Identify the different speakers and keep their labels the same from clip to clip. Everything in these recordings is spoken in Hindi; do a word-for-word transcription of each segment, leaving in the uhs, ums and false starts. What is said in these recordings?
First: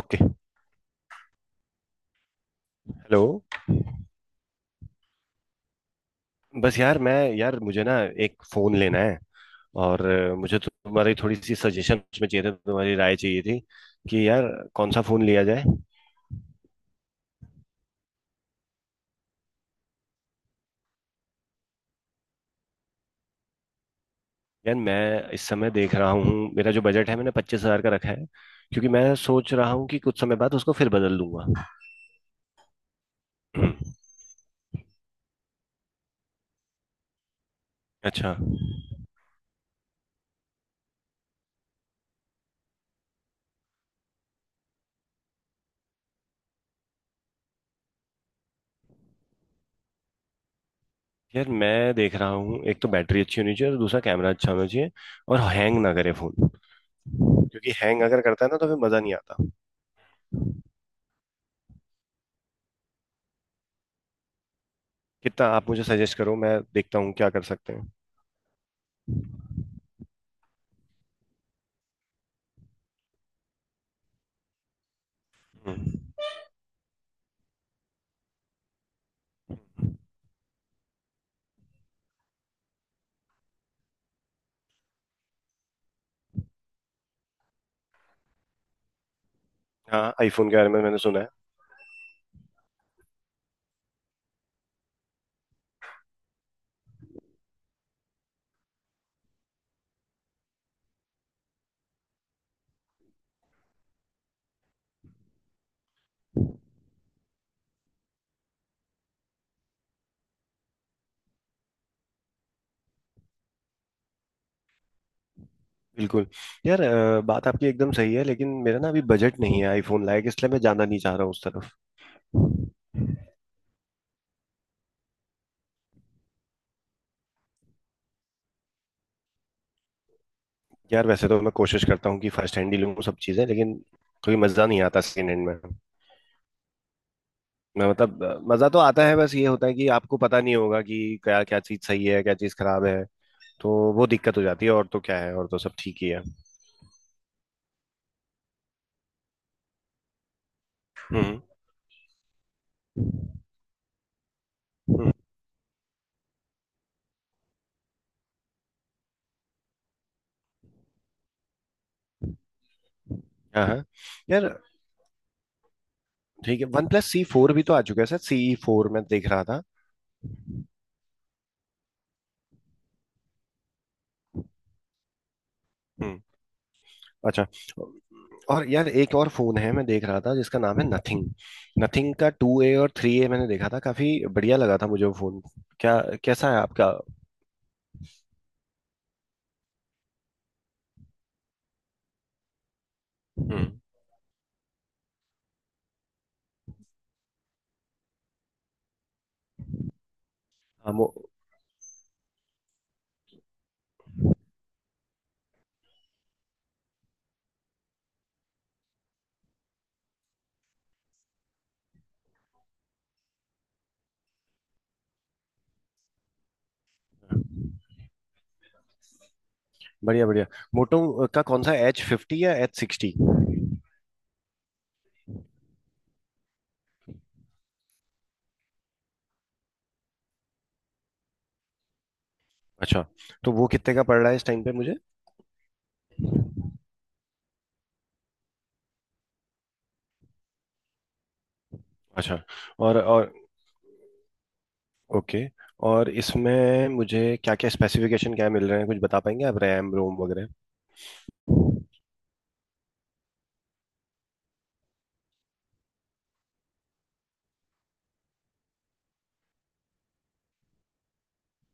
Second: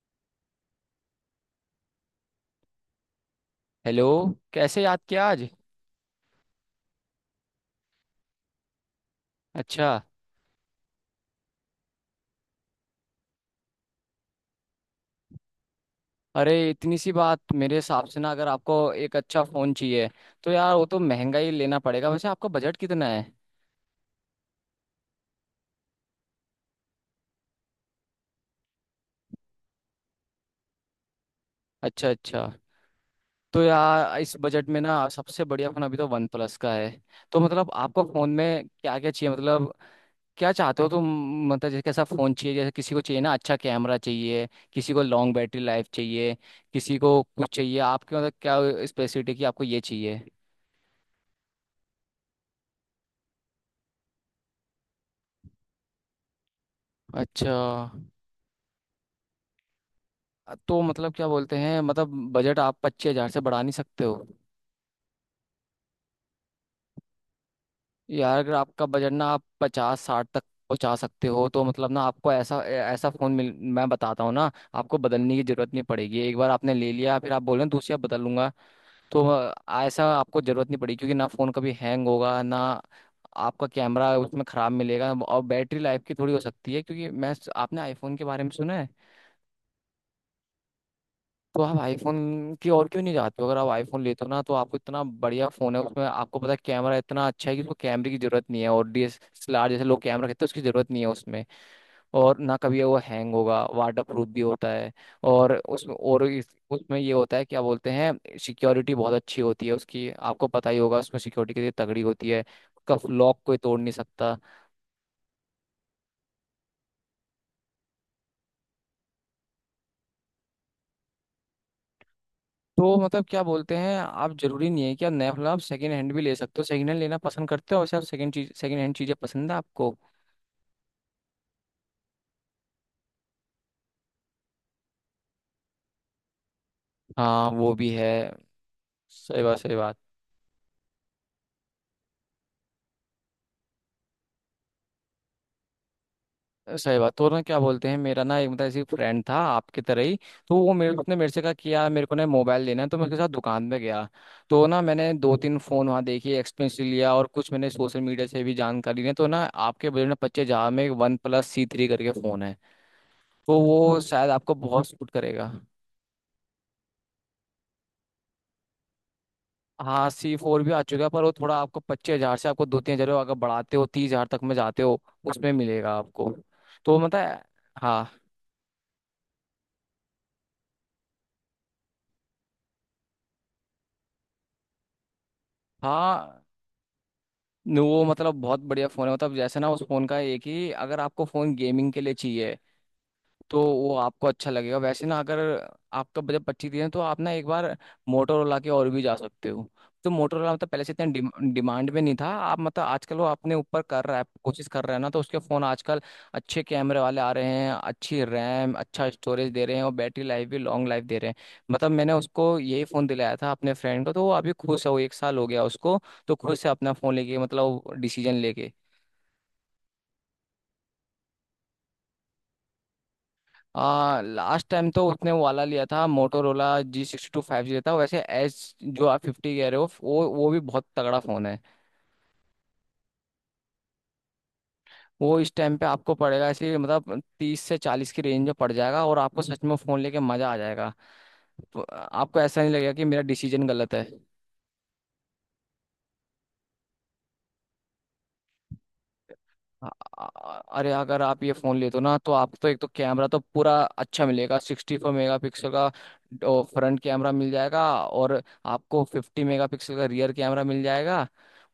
Speaker 1: ओके। हेलो।
Speaker 2: हेलो। कैसे याद किया आज?
Speaker 1: बस यार, मैं, यार, मुझे ना एक फोन लेना है।
Speaker 2: अच्छा।
Speaker 1: और अ, मुझे तो तुम्हारी थोड़ी सी सजेशन उसमें चाहिए था, तुम्हारी राय चाहिए थी कि यार, कौन सा फोन लिया जाए।
Speaker 2: अरे इतनी सी बात मेरे हिसाब से ना अगर आपको एक अच्छा फ़ोन चाहिए तो यार वो तो महंगा ही लेना पड़ेगा। वैसे आपका बजट कितना है?
Speaker 1: यार, मैं इस समय देख रहा हूँ मेरा जो बजट है, मैंने पच्चीस हजार का रखा है क्योंकि मैं सोच रहा हूँ कि कुछ समय बाद उसको फिर बदल दूंगा।
Speaker 2: अच्छा अच्छा। तो
Speaker 1: हम्म।
Speaker 2: यार इस बजट में ना सबसे बढ़िया फ़ोन अभी तो वन प्लस का है। तो मतलब आपको फ़ोन
Speaker 1: अच्छा।
Speaker 2: में क्या क्या चाहिए मतलब क्या चाहते हो तुम? मतलब जैसे कैसा फ़ोन चाहिए, जैसे किसी को चाहिए ना अच्छा कैमरा चाहिए, किसी को लॉन्ग बैटरी लाइफ चाहिए, किसी को कुछ चाहिए, आपके मतलब क्या स्पेसिफिक है कि आपको ये चाहिए?
Speaker 1: यार, मैं देख रहा हूँ, एक तो बैटरी अच्छी होनी चाहिए और दूसरा कैमरा अच्छा होना चाहिए, और हैंग ना करे फोन,
Speaker 2: अच्छा।
Speaker 1: क्योंकि हैंग अगर करता है ना तो फिर मजा नहीं आता।
Speaker 2: तो मतलब क्या बोलते हैं मतलब बजट आप पच्चीस हजार से बढ़ा नहीं सकते हो?
Speaker 1: कितना आप मुझे सजेस्ट करो, मैं देखता हूँ क्या कर सकते हैं।
Speaker 2: यार अगर आपका बजट ना आप पचास साठ तक पहुंचा सकते हो तो मतलब ना आपको ऐसा ऐसा फोन मिल। मैं बताता हूँ ना, आपको बदलने की जरूरत नहीं
Speaker 1: हम्म।
Speaker 2: पड़ेगी, एक बार आपने ले लिया फिर आप बोल रहे हैं दूसरी आप बदल लूंगा। तो अ, ऐसा आपको जरूरत नहीं पड़ेगी क्योंकि ना फोन कभी हैंग होगा ना आपका कैमरा उसमें खराब मिलेगा और बैटरी लाइफ की थोड़ी हो सकती है। क्योंकि मैं आपने आईफोन के बारे में सुना है?
Speaker 1: हाँ, आईफोन के बारे में मैंने सुना है।
Speaker 2: तो आप आईफोन की ओर क्यों नहीं जाते हो? अगर आप आईफोन लेते हो ना तो आपको इतना बढ़िया फोन है, उसमें आपको पता है कैमरा इतना अच्छा है कि उसको कैमरे की जरूरत नहीं है और डीएसएलआर जैसे लोग कैमरा कहते हैं उसकी जरूरत नहीं है उसमें। और ना कभी वो हैंग होगा, वाटर प्रूफ भी होता है और उसमें और इस, उसमें ये होता है क्या बोलते हैं सिक्योरिटी बहुत अच्छी होती है, उसकी आपको पता ही होगा, उसमें सिक्योरिटी के लिए तगड़ी होती है, उसका लॉक कोई तोड़ नहीं सकता।
Speaker 1: बिल्कुल। यार, अ, बात आपकी एकदम सही है, लेकिन मेरा ना अभी बजट नहीं है आईफोन लायक, इसलिए मैं जाना नहीं चाह रहा हूँ उस तरफ।
Speaker 2: तो मतलब क्या बोलते हैं, आप जरूरी नहीं है कि आप नया फोन, आप सेकंड हैंड भी ले सकते हो, सेकंड हैंड लेना पसंद करते हो? वैसे आप सेकंड चीज सेकंड हैंड चीजें पसंद है आपको?
Speaker 1: यार, वैसे तो मैं कोशिश करता हूँ कि फर्स्ट हैंड ही लूँ सब चीज़ें, लेकिन कोई मज़ा नहीं आता सेकेंड हैंड में।
Speaker 2: हाँ वो भी
Speaker 1: मैं
Speaker 2: है।
Speaker 1: मतलब अ, मज़ा तो आता है, बस
Speaker 2: सही
Speaker 1: ये
Speaker 2: बात
Speaker 1: होता है
Speaker 2: सही
Speaker 1: कि
Speaker 2: बात।
Speaker 1: आपको पता नहीं होगा कि क्या क्या चीज़ सही है, क्या चीज़ खराब है। तो वो दिक्कत हो जाती है, और तो क्या है, और तो सब ठीक ही है।
Speaker 2: सही बात। तो ना क्या बोलते हैं, मेरा ना एक मतलब ऐसी फ्रेंड था आपकी तरह ही। तो वो मेरे उसने मेरे
Speaker 1: हम्म।
Speaker 2: से कहा कि यार मेरे को ना मोबाइल लेना है, तो मैं उसके साथ दुकान पे गया। तो ना
Speaker 1: हम्म।
Speaker 2: मैंने दो तीन फोन वहाँ देखे, एक्सपेंसिव लिया, और कुछ मैंने सोशल मीडिया से भी जानकारी ली, तो ना आपके बजट में पच्चीस हजार में वन प्लस सी थ्री करके फोन है, तो
Speaker 1: हाँ। हाँ।
Speaker 2: वो शायद
Speaker 1: यार,
Speaker 2: आपको बहुत सूट करेगा।
Speaker 1: ठीक है। वन प्लस सी फोर भी तो आ चुका है। सर, सी फोर मैं देख रहा था।
Speaker 2: हाँ सी फोर भी आ चुका है, पर वो थोड़ा आपको पच्चीस हजार से आपको दो तीन हजार अगर बढ़ाते हो, तीस हजार तक में जाते हो उसमें मिलेगा
Speaker 1: हम्म।
Speaker 2: आपको। तो मतलब
Speaker 1: अच्छा।
Speaker 2: हाँ
Speaker 1: और यार, एक और फोन है, मैं देख रहा था, जिसका नाम है नथिंग। नथिंग का टू ए और थ्री ए मैंने देखा था, काफी बढ़िया लगा था मुझे वो फोन। क्या
Speaker 2: हाँ।
Speaker 1: कैसा है आपका?
Speaker 2: न- वो मतलब बहुत बढ़िया फ़ोन है, मतलब जैसे ना उस फ़ोन का एक ही, अगर आपको फ़ोन गेमिंग के लिए चाहिए तो
Speaker 1: हम्म।
Speaker 2: वो आपको अच्छा लगेगा। वैसे ना अगर आपका बजट पच्चीस दिन है तो आप ना एक बार मोटोरोला के और भी जा सकते हो। तो मोटोरोला मतलब पहले
Speaker 1: हाँ,
Speaker 2: से इतना
Speaker 1: मो,
Speaker 2: डिम, डिमांड में नहीं था, आप मतलब आजकल वो अपने ऊपर कर रहा है, कोशिश कर रहा है ना, तो उसके फ़ोन आजकल अच्छे कैमरे वाले आ रहे हैं, अच्छी रैम अच्छा स्टोरेज दे रहे हैं और बैटरी लाइफ भी लॉन्ग लाइफ दे रहे हैं। मतलब मैंने उसको यही फ़ोन दिलाया था अपने फ्रेंड को, तो वो अभी खुश है, वो एक साल हो गया उसको, तो खुश है अपना फ़ोन लेके मतलब डिसीजन लेके।
Speaker 1: बढ़िया बढ़िया। मोटो का कौन सा, एच फिफ्टी या एच सिक्सटी?
Speaker 2: आ, लास्ट टाइम तो उसने वो वाला लिया था, Motorola G sixty two five G था। वैसे एच जो आप फिफ्टी कह रहे हो वो वो भी बहुत तगड़ा फोन है।
Speaker 1: अच्छा, तो वो कितने का पड़ रहा है इस टाइम पे मुझे?
Speaker 2: वो इस टाइम पे आपको पड़ेगा, ऐसे मतलब तीस से चालीस की रेंज में पड़ जाएगा और आपको सच में फोन लेके मजा आ जाएगा, तो आपको
Speaker 1: अच्छा।
Speaker 2: ऐसा नहीं लगेगा
Speaker 1: और
Speaker 2: कि मेरा
Speaker 1: और
Speaker 2: डिसीजन गलत है।
Speaker 1: ओके। और इसमें मुझे क्या क्या स्पेसिफिकेशन क्या मिल रहे हैं, कुछ बता पाएंगे आप,
Speaker 2: अ-
Speaker 1: रैम रोम वगैरह?
Speaker 2: अ- अरे अगर आप ये फोन लेते हो ना तो आप तो एक तो कैमरा तो पूरा अच्छा मिलेगा, सिक्सटी फोर मेगा पिक्सल का फ्रंट कैमरा मिल जाएगा और आपको फिफ्टी मेगा पिक्सल का रियर कैमरा मिल जाएगा।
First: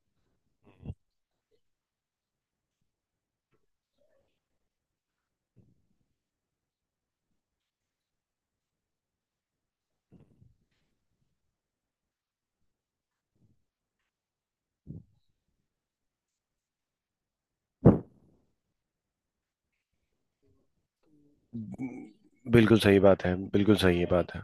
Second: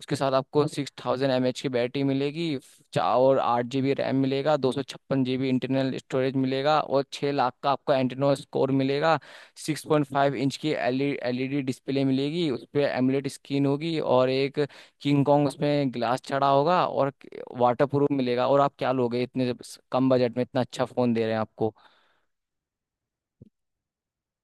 Speaker 2: उसके साथ आपको सिक्स थाउजेंड एम एच की बैटरी मिलेगी, चा- और आठ जी बी रैम मिलेगा, दो सौ छप्पन जी बी इंटरनल स्टोरेज मिलेगा और छः लाख का आपको एंटेनो स्कोर मिलेगा, सिक्स पॉइंट फाइव इंच की एलईडी डिस्प्ले मिलेगी, उस पर एमुलेट स्क्रीन होगी और एक किंग कॉन्ग उसमें ग्लास चढ़ा होगा और वाटर प्रूफ मिलेगा, और आप क्या लोगे इतने स- कम बजट में, इतना अच्छा फोन दे रहे हैं आपको।
Speaker 1: बिल्कुल सही बात है, बिल्कुल सही है बात है।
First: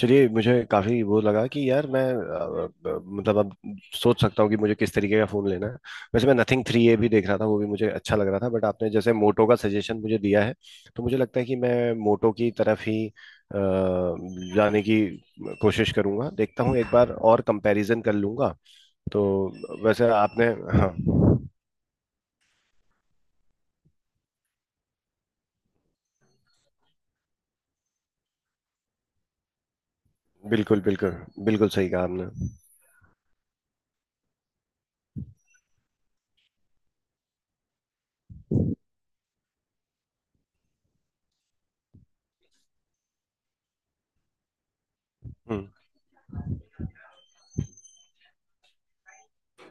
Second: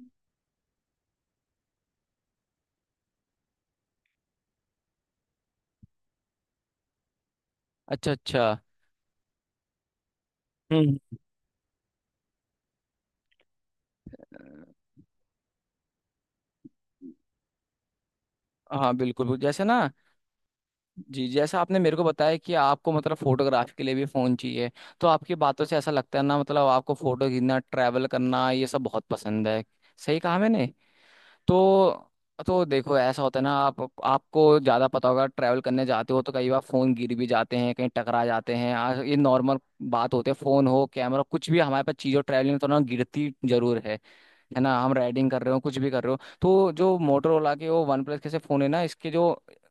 Speaker 1: चलिए, मुझे काफी वो लगा कि यार मैं अ, अ, मतलब अब सोच सकता हूँ कि मुझे किस तरीके का फोन लेना है। वैसे मैं नथिंग थ्री ए भी देख रहा था, वो भी मुझे
Speaker 2: अच्छा
Speaker 1: अच्छा लग रहा
Speaker 2: अच्छा।
Speaker 1: था, बट आपने जैसे मोटो का सजेशन मुझे दिया है,
Speaker 2: हम्म।
Speaker 1: तो मुझे लगता है कि मैं मोटो की तरफ ही अ,
Speaker 2: अ,
Speaker 1: जाने की कोशिश करूंगा। देखता हूँ एक बार और कंपैरिजन कर लूंगा।
Speaker 2: हाँ
Speaker 1: तो
Speaker 2: बिल्कुल बिल्कुल। जैसे ना
Speaker 1: वैसे आपने, हाँ,
Speaker 2: जी जैसा आपने मेरे को बताया कि आपको मतलब फोटोग्राफी के लिए भी फोन चाहिए, तो आपकी बातों से ऐसा लगता है ना, मतलब आपको फोटो खींचना ट्रैवल करना ये सब बहुत पसंद है, सही कहा मैंने?
Speaker 1: बिल्कुल बिल्कुल। बिल्कुल सही कहा
Speaker 2: तो
Speaker 1: आपने।
Speaker 2: तो देखो ऐसा होता है ना, आप आपको ज़्यादा पता होगा, ट्रैवल करने जाते हो तो कई बार फ़ोन गिर भी जाते हैं, कहीं टकरा जाते हैं, आज ये नॉर्मल बात होती है, फ़ोन हो कैमरा कुछ भी हमारे पास चीज़ हो ट्रैवलिंग में तो ना गिरती जरूर है है ना? हम राइडिंग कर रहे हो
Speaker 1: हम्म।
Speaker 2: कुछ भी कर रहे हो तो जो मोटरोला के वो वन प्लस के से फ़ोन है ना, इसके जो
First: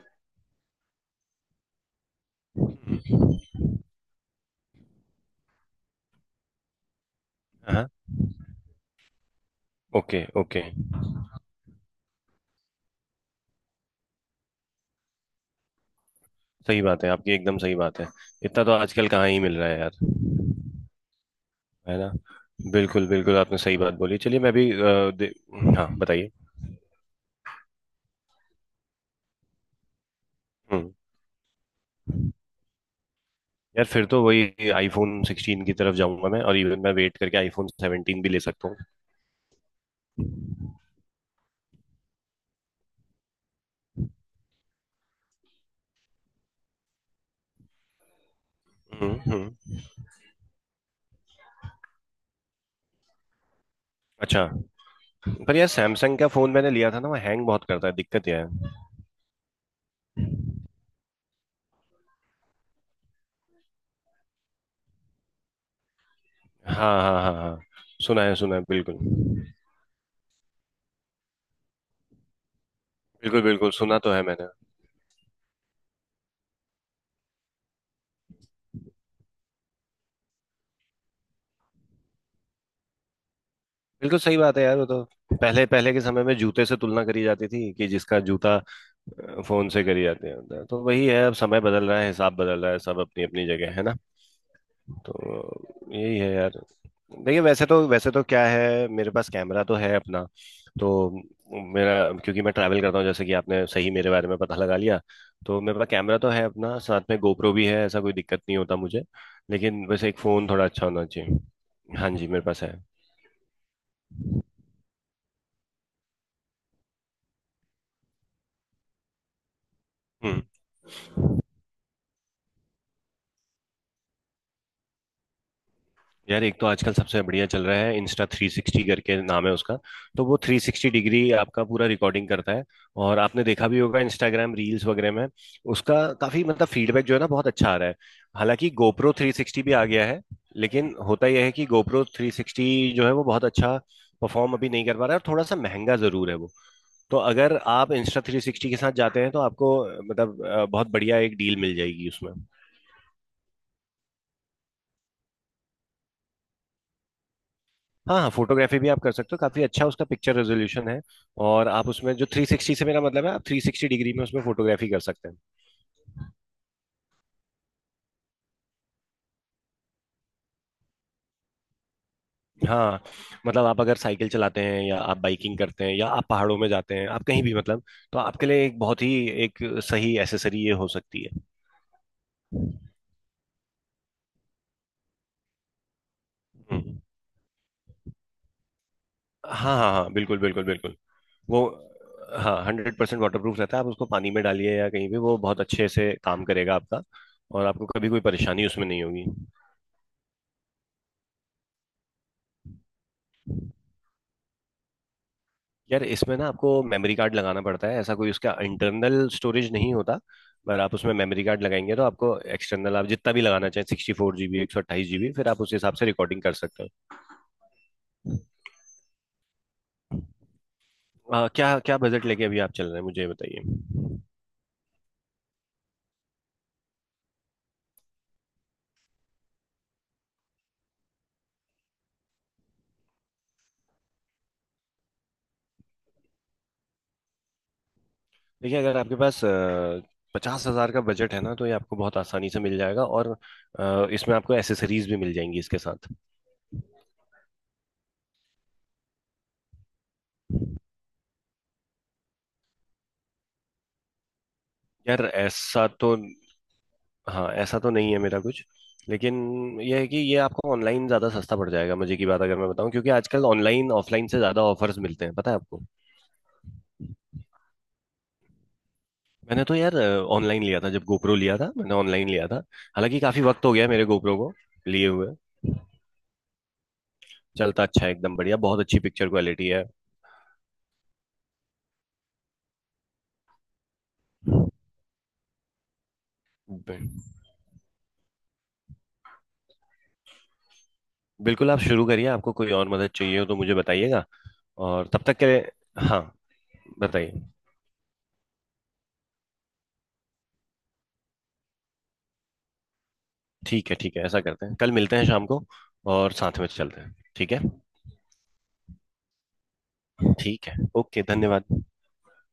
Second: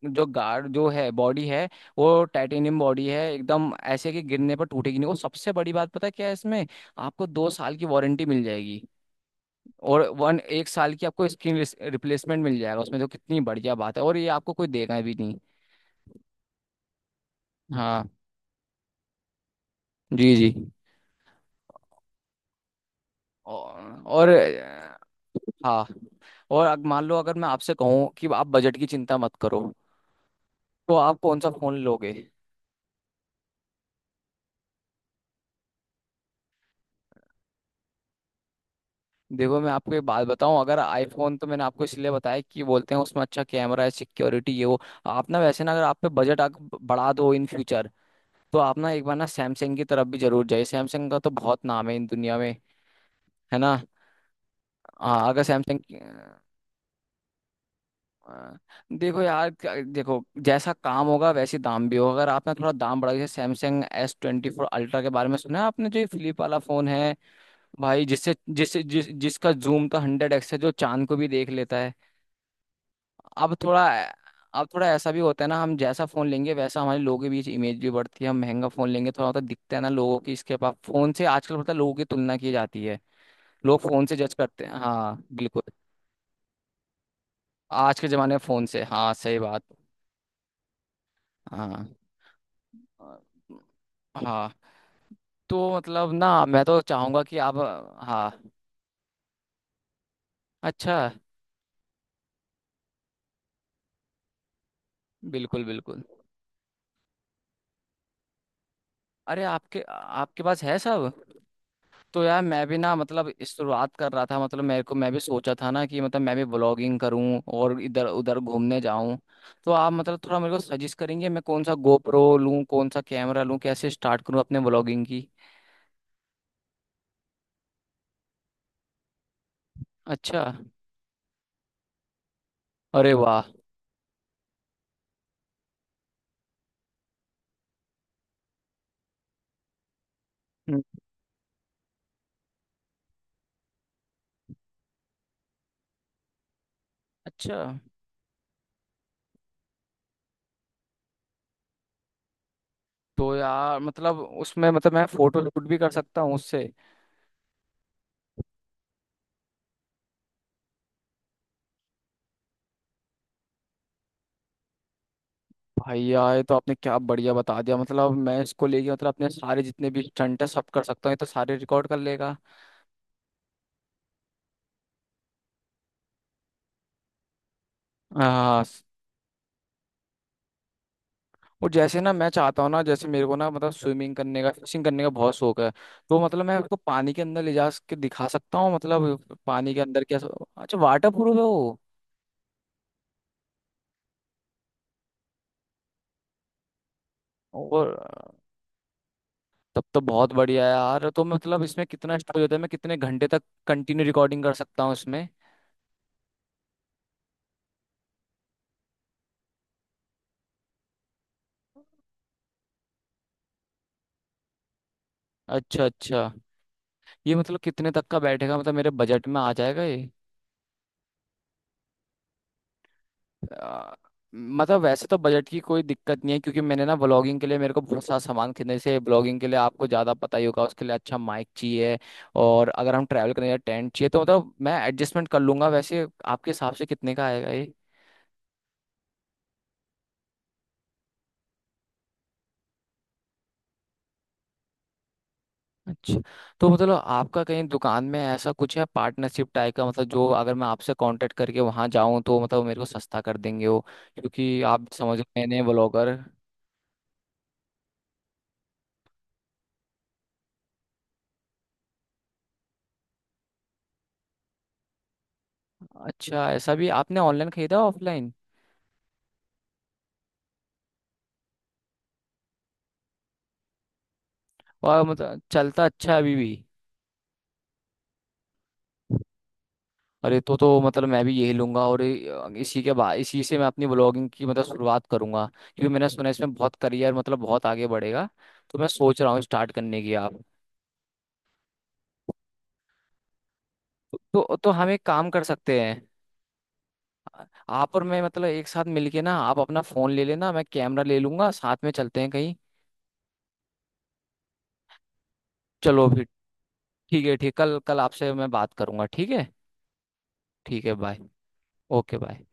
Speaker 2: जो गार्ड जो है बॉडी है वो टाइटेनियम बॉडी है, एकदम ऐसे कि गिरने पर टूटेगी नहीं। वो सबसे बड़ी बात, पता है क्या है इसमें? आपको दो साल की
Speaker 1: हाँ।
Speaker 2: वारंटी मिल जाएगी और
Speaker 1: ओके।
Speaker 2: One
Speaker 1: okay.
Speaker 2: एक साल की आपको स्क्रीन रिप्लेसमेंट मिल जाएगा उसमें, तो कितनी बढ़िया बात है, और ये आपको कोई देगा भी नहीं।
Speaker 1: सही बात है आपकी, एकदम सही बात है।
Speaker 2: हाँ
Speaker 1: इतना तो आजकल कहाँ ही मिल रहा है यार,
Speaker 2: जी जी।
Speaker 1: है ना? बिल्कुल बिल्कुल, आपने सही बात
Speaker 2: और,
Speaker 1: बोली।
Speaker 2: और
Speaker 1: चलिए, मैं भी
Speaker 2: अ,
Speaker 1: अ, दे-
Speaker 2: हाँ,
Speaker 1: हाँ, बताइए।
Speaker 2: और अब मान लो अगर मैं आपसे कहूँ कि आप बजट की चिंता मत करो,
Speaker 1: हम्म।
Speaker 2: तो आप कौन सा फ़ोन लोगे?
Speaker 1: यार, फिर तो वही आईफोन सिक्सटीन की तरफ जाऊंगा मैं, और इवन मैं वेट करके आईफोन सेवनटीन भी ले सकता हूँ।
Speaker 2: देखो मैं आपको एक बात बताऊं, अगर आईफोन तो मैंने आपको इसलिए बताया कि बोलते हैं उसमें अच्छा कैमरा है, सिक्योरिटी ये वो, आप ना वैसे ना अगर आप पे बजट बढ़ा दो इन फ्यूचर, तो आप ना एक
Speaker 1: हम्म।
Speaker 2: बार ना
Speaker 1: हम्म।
Speaker 2: सैमसंग की तरफ भी जरूर जाइए, सैमसंग का तो बहुत नाम है इन दुनिया में, है ना?
Speaker 1: अच्छा।
Speaker 2: हाँ। अगर
Speaker 1: पर यार,
Speaker 2: सैमसंग
Speaker 1: सैमसंग का फोन मैंने लिया था ना, वो हैंग बहुत करता है, दिक्कत यह
Speaker 2: अ,
Speaker 1: है।
Speaker 2: देखो यार क्या- देखो जैसा काम होगा वैसे दाम भी होगा, अगर आपने थोड़ा दाम बढ़ा, जैसे Samsung S twenty four Ultra के बारे में सुना है आपने, जो ये फ्लिप वाला फोन
Speaker 1: हाँ,
Speaker 2: है,
Speaker 1: हाँ, हाँ, हाँ।
Speaker 2: भाई
Speaker 1: सुना
Speaker 2: जिससे
Speaker 1: है, सुना है,
Speaker 2: जिससे जिस जिसका
Speaker 1: बिल्कुल
Speaker 2: जूम तो हंड्रेड एक्स है, जो चांद को भी देख लेता है।
Speaker 1: बिल्कुल।
Speaker 2: अब
Speaker 1: बिल्कुल
Speaker 2: थोड़ा
Speaker 1: सुना तो है मैंने।
Speaker 2: अब थोड़ा ऐसा भी होता है ना, हम जैसा फोन लेंगे वैसा हमारे लोगों के बीच इमेज भी बढ़ती है, हम महंगा फोन लेंगे थोड़ा होता दिखता है ना, लोगों की इसके पास फोन से आजकल पता है लोगों की तुलना की जाती है, लोग फोन से
Speaker 1: बिल्कुल
Speaker 2: जज
Speaker 1: सही बात है
Speaker 2: करते
Speaker 1: यार।
Speaker 2: हैं।
Speaker 1: वो तो
Speaker 2: हाँ बिल्कुल।
Speaker 1: पहले पहले के समय में जूते से तुलना करी जाती थी, कि
Speaker 2: आज के
Speaker 1: जिसका
Speaker 2: जमाने में
Speaker 1: जूता,
Speaker 2: फोन से, हाँ सही
Speaker 1: अ,
Speaker 2: बात।
Speaker 1: फोन से करी जाती है, तो वही है। अब समय
Speaker 2: हाँ।
Speaker 1: बदल रहा है, हिसाब बदल रहा है, सब
Speaker 2: आ,
Speaker 1: अपनी अपनी जगह है, ना?
Speaker 2: हाँ। तो
Speaker 1: तो
Speaker 2: मतलब
Speaker 1: यही है
Speaker 2: ना
Speaker 1: यार।
Speaker 2: मैं तो चाहूंगा कि
Speaker 1: देखिए,
Speaker 2: आप।
Speaker 1: वैसे तो वैसे तो
Speaker 2: हाँ।
Speaker 1: क्या है, मेरे पास कैमरा तो है अपना। तो
Speaker 2: अच्छा।
Speaker 1: मेरा, क्योंकि मैं ट्रैवल करता हूँ, जैसे कि आपने सही मेरे बारे में पता लगा लिया। तो
Speaker 2: बिल्कुल
Speaker 1: मेरे पास
Speaker 2: बिल्कुल।
Speaker 1: कैमरा तो है अपना, साथ में गोप्रो भी है, ऐसा कोई दिक्कत नहीं होता मुझे।
Speaker 2: अरे आपके
Speaker 1: लेकिन वैसे एक
Speaker 2: आपके
Speaker 1: फ़ोन
Speaker 2: पास
Speaker 1: थोड़ा
Speaker 2: है
Speaker 1: अच्छा होना
Speaker 2: सब।
Speaker 1: चाहिए। हाँ
Speaker 2: तो
Speaker 1: जी,
Speaker 2: यार
Speaker 1: मेरे पास
Speaker 2: मैं
Speaker 1: है।
Speaker 2: भी ना मतलब इस शुरुआत कर रहा था, मतलब मेरे को, मैं भी सोचा था ना कि मतलब मैं भी ब्लॉगिंग करूं और इधर उधर घूमने जाऊं, तो आप मतलब थोड़ा
Speaker 1: हम्म।
Speaker 2: मेरे को सजेस्ट करेंगे मैं कौन सा गोप्रो लूं कौन सा कैमरा लूं कैसे स्टार्ट करूं अपने ब्लॉगिंग की?
Speaker 1: यार, एक तो आजकल सबसे बढ़िया चल रहा है, इंस्टा थ्री सिक्सटी करके नाम है उसका। तो वो
Speaker 2: अच्छा।
Speaker 1: थ्री सिक्सटी डिग्री आपका पूरा रिकॉर्डिंग करता है।
Speaker 2: अरे
Speaker 1: और
Speaker 2: वाह।
Speaker 1: आपने देखा भी होगा इंस्टाग्राम रील्स वगैरह में। उसका काफी मतलब फीडबैक जो है ना, बहुत अच्छा आ रहा है। हालांकि गोप्रो थ्री सिक्सटी भी आ गया है,
Speaker 2: हम्म।
Speaker 1: लेकिन होता यह है कि गोप्रो थ्री सिक्सटी जो है, वो बहुत अच्छा परफॉर्म अभी नहीं कर पा रहा है, और थोड़ा सा महंगा जरूर है वो। तो अगर
Speaker 2: अच्छा।
Speaker 1: आप इंस्टा थ्री सिक्सटी के साथ जाते हैं, तो आपको अ, मतलब अ, बहुत बढ़िया एक डील मिल जाएगी उसमें।
Speaker 2: तो यार मतलब उसमें मतलब मैं फोटो शूट भी कर सकता हूँ उससे?
Speaker 1: हाँ हाँ, फोटोग्राफी भी आप कर सकते हो, काफी अच्छा उसका पिक्चर रेजोल्यूशन है। और आप उसमें जो थ्री सिक्सटी से मेरा मतलब है, आप थ्री सिक्सटी डिग्री में उसमें फोटोग्राफी कर सकते हैं।
Speaker 2: भाई यार ये तो आपने क्या बढ़िया बता दिया, मतलब मैं इसको लेके मतलब अपने सारे जितने भी स्टंट है सब कर सकता हूँ, ये तो सारे रिकॉर्ड कर लेगा।
Speaker 1: हाँ, मतलब आप अगर साइकिल चलाते हैं या आप बाइकिंग करते हैं या आप पहाड़ों में जाते हैं, आप कहीं भी, मतलब, तो आपके
Speaker 2: आ,
Speaker 1: लिए एक
Speaker 2: स-
Speaker 1: बहुत ही एक सही एसेसरी ये हो सकती है।
Speaker 2: और जैसे ना मैं चाहता हूँ ना, जैसे मेरे को ना मतलब स्विमिंग करने का फिशिंग करने का बहुत शौक है, तो मतलब मैं उसको
Speaker 1: हम्म।
Speaker 2: पानी के अंदर ले जा के दिखा सकता हूँ, मतलब पानी
Speaker 1: हाँ,
Speaker 2: के
Speaker 1: हाँ,
Speaker 2: अंदर
Speaker 1: हाँ,
Speaker 2: क्या,
Speaker 1: बिल्कुल बिल्कुल
Speaker 2: अच्छा
Speaker 1: बिल्कुल।
Speaker 2: वाटर प्रूफ है
Speaker 1: वो,
Speaker 2: वो?
Speaker 1: हाँ, हंड्रेड परसेंट वाटर प्रूफ रहता है, आप उसको पानी में डालिए या कहीं भी, वो बहुत अच्छे से काम करेगा आपका, और आपको
Speaker 2: और
Speaker 1: कभी कोई परेशानी उसमें नहीं होगी।
Speaker 2: तब तो बहुत बढ़िया है यार, तो मतलब इसमें कितना स्टोरेज होता है? मैं कितने घंटे तक कंटिन्यू रिकॉर्डिंग कर सकता हूँ इसमें?
Speaker 1: यार, इसमें ना आपको मेमोरी कार्ड लगाना पड़ता है, ऐसा कोई उसका इंटरनल स्टोरेज नहीं होता। पर आप उसमें मेमोरी कार्ड लगाएंगे, तो आपको एक्सटर्नल आप जितना भी लगाना चाहें, सिक्सटी फोर जीबी, एक सौ अट्ठाईस जीबी, फिर आप उस
Speaker 2: अच्छा
Speaker 1: हिसाब से
Speaker 2: अच्छा।
Speaker 1: रिकॉर्डिंग कर सकते हो।
Speaker 2: ये मतलब कितने तक का बैठेगा, मतलब मेरे बजट में आ जाएगा ये?
Speaker 1: आ, क्या क्या बजट लेके अभी आप चल रहे हैं, मुझे ये बताइए।
Speaker 2: अ, मतलब वैसे तो बजट की कोई दिक्कत नहीं है, क्योंकि मैंने ना ब्लॉगिंग के लिए मेरे को बहुत सारा सामान खरीदने से, ब्लॉगिंग के लिए आपको ज़्यादा पता ही होगा, उसके लिए अच्छा माइक चाहिए और अगर हम ट्रैवल करने टेंट चाहिए तो मतलब मैं एडजस्टमेंट कर लूंगा, वैसे आपके हिसाब से कितने का आएगा ये?
Speaker 1: देखिए, अगर आपके पास पचास हजार का बजट है ना, तो ये आपको बहुत आसानी से मिल जाएगा, और आ, इसमें आपको एसेसरीज भी मिल जाएंगी इसके साथ।
Speaker 2: अच्छा। तो मतलब आपका कहीं दुकान में ऐसा कुछ है पार्टनरशिप टाइप का, मतलब जो अगर मैं आपसे कांटेक्ट करके वहां जाऊं तो मतलब मेरे को सस्ता कर देंगे वो, क्योंकि आप समझ
Speaker 1: यार
Speaker 2: मैंने
Speaker 1: ऐसा तो,
Speaker 2: ब्लॉगर।
Speaker 1: हाँ ऐसा तो नहीं है मेरा कुछ, लेकिन यह है कि ये आपको ऑनलाइन ज़्यादा सस्ता पड़ जाएगा, मुझे की बात अगर मैं बताऊं, क्योंकि आजकल ऑनलाइन ऑफलाइन से ज़्यादा ऑफर्स मिलते हैं, पता है आपको?
Speaker 2: अच्छा ऐसा भी आपने ऑनलाइन खरीदा ऑफलाइन?
Speaker 1: मैंने तो यार ऑनलाइन लिया था, जब गोप्रो लिया था मैंने ऑनलाइन लिया था। हालांकि काफ़ी वक्त हो गया मेरे गोप्रो को
Speaker 2: और
Speaker 1: लिए हुए,
Speaker 2: मतलब चलता अच्छा है अभी भी?
Speaker 1: चलता अच्छा है एकदम बढ़िया, बहुत अच्छी पिक्चर क्वालिटी है।
Speaker 2: अरे तो तो मतलब मैं भी यही लूंगा और ये- इसी के बाद इसी से मैं अपनी ब्लॉगिंग की मतलब शुरुआत करूंगा, क्योंकि मैंने सुना है इसमें बहुत
Speaker 1: ब-
Speaker 2: करियर मतलब बहुत आगे बढ़ेगा, तो मैं सोच रहा हूँ स्टार्ट करने की आप।
Speaker 1: बिल्कुल आप शुरू करिए, आपको कोई और मदद चाहिए हो तो मुझे बताइएगा।
Speaker 2: तो तो हम एक
Speaker 1: और तब
Speaker 2: काम
Speaker 1: तक
Speaker 2: कर
Speaker 1: के लिए,
Speaker 2: सकते हैं,
Speaker 1: हाँ, बताइए।
Speaker 2: आप और मैं मतलब एक साथ मिलके ना, आप अपना फोन ले लेना मैं कैमरा ले लूंगा साथ में चलते हैं कहीं।
Speaker 1: ठीक है ठीक है, ऐसा करते हैं, कल मिलते हैं शाम को,
Speaker 2: चलो फिर।
Speaker 1: और साथ में चलते हैं,
Speaker 2: ठीक है।
Speaker 1: ठीक
Speaker 2: ठीक
Speaker 1: है?
Speaker 2: कल कल आपसे मैं बात करूंगा, ठीक है?
Speaker 1: ठीक है,
Speaker 2: ठीक है बाय।
Speaker 1: ओके, धन्यवाद।
Speaker 2: Okay bye.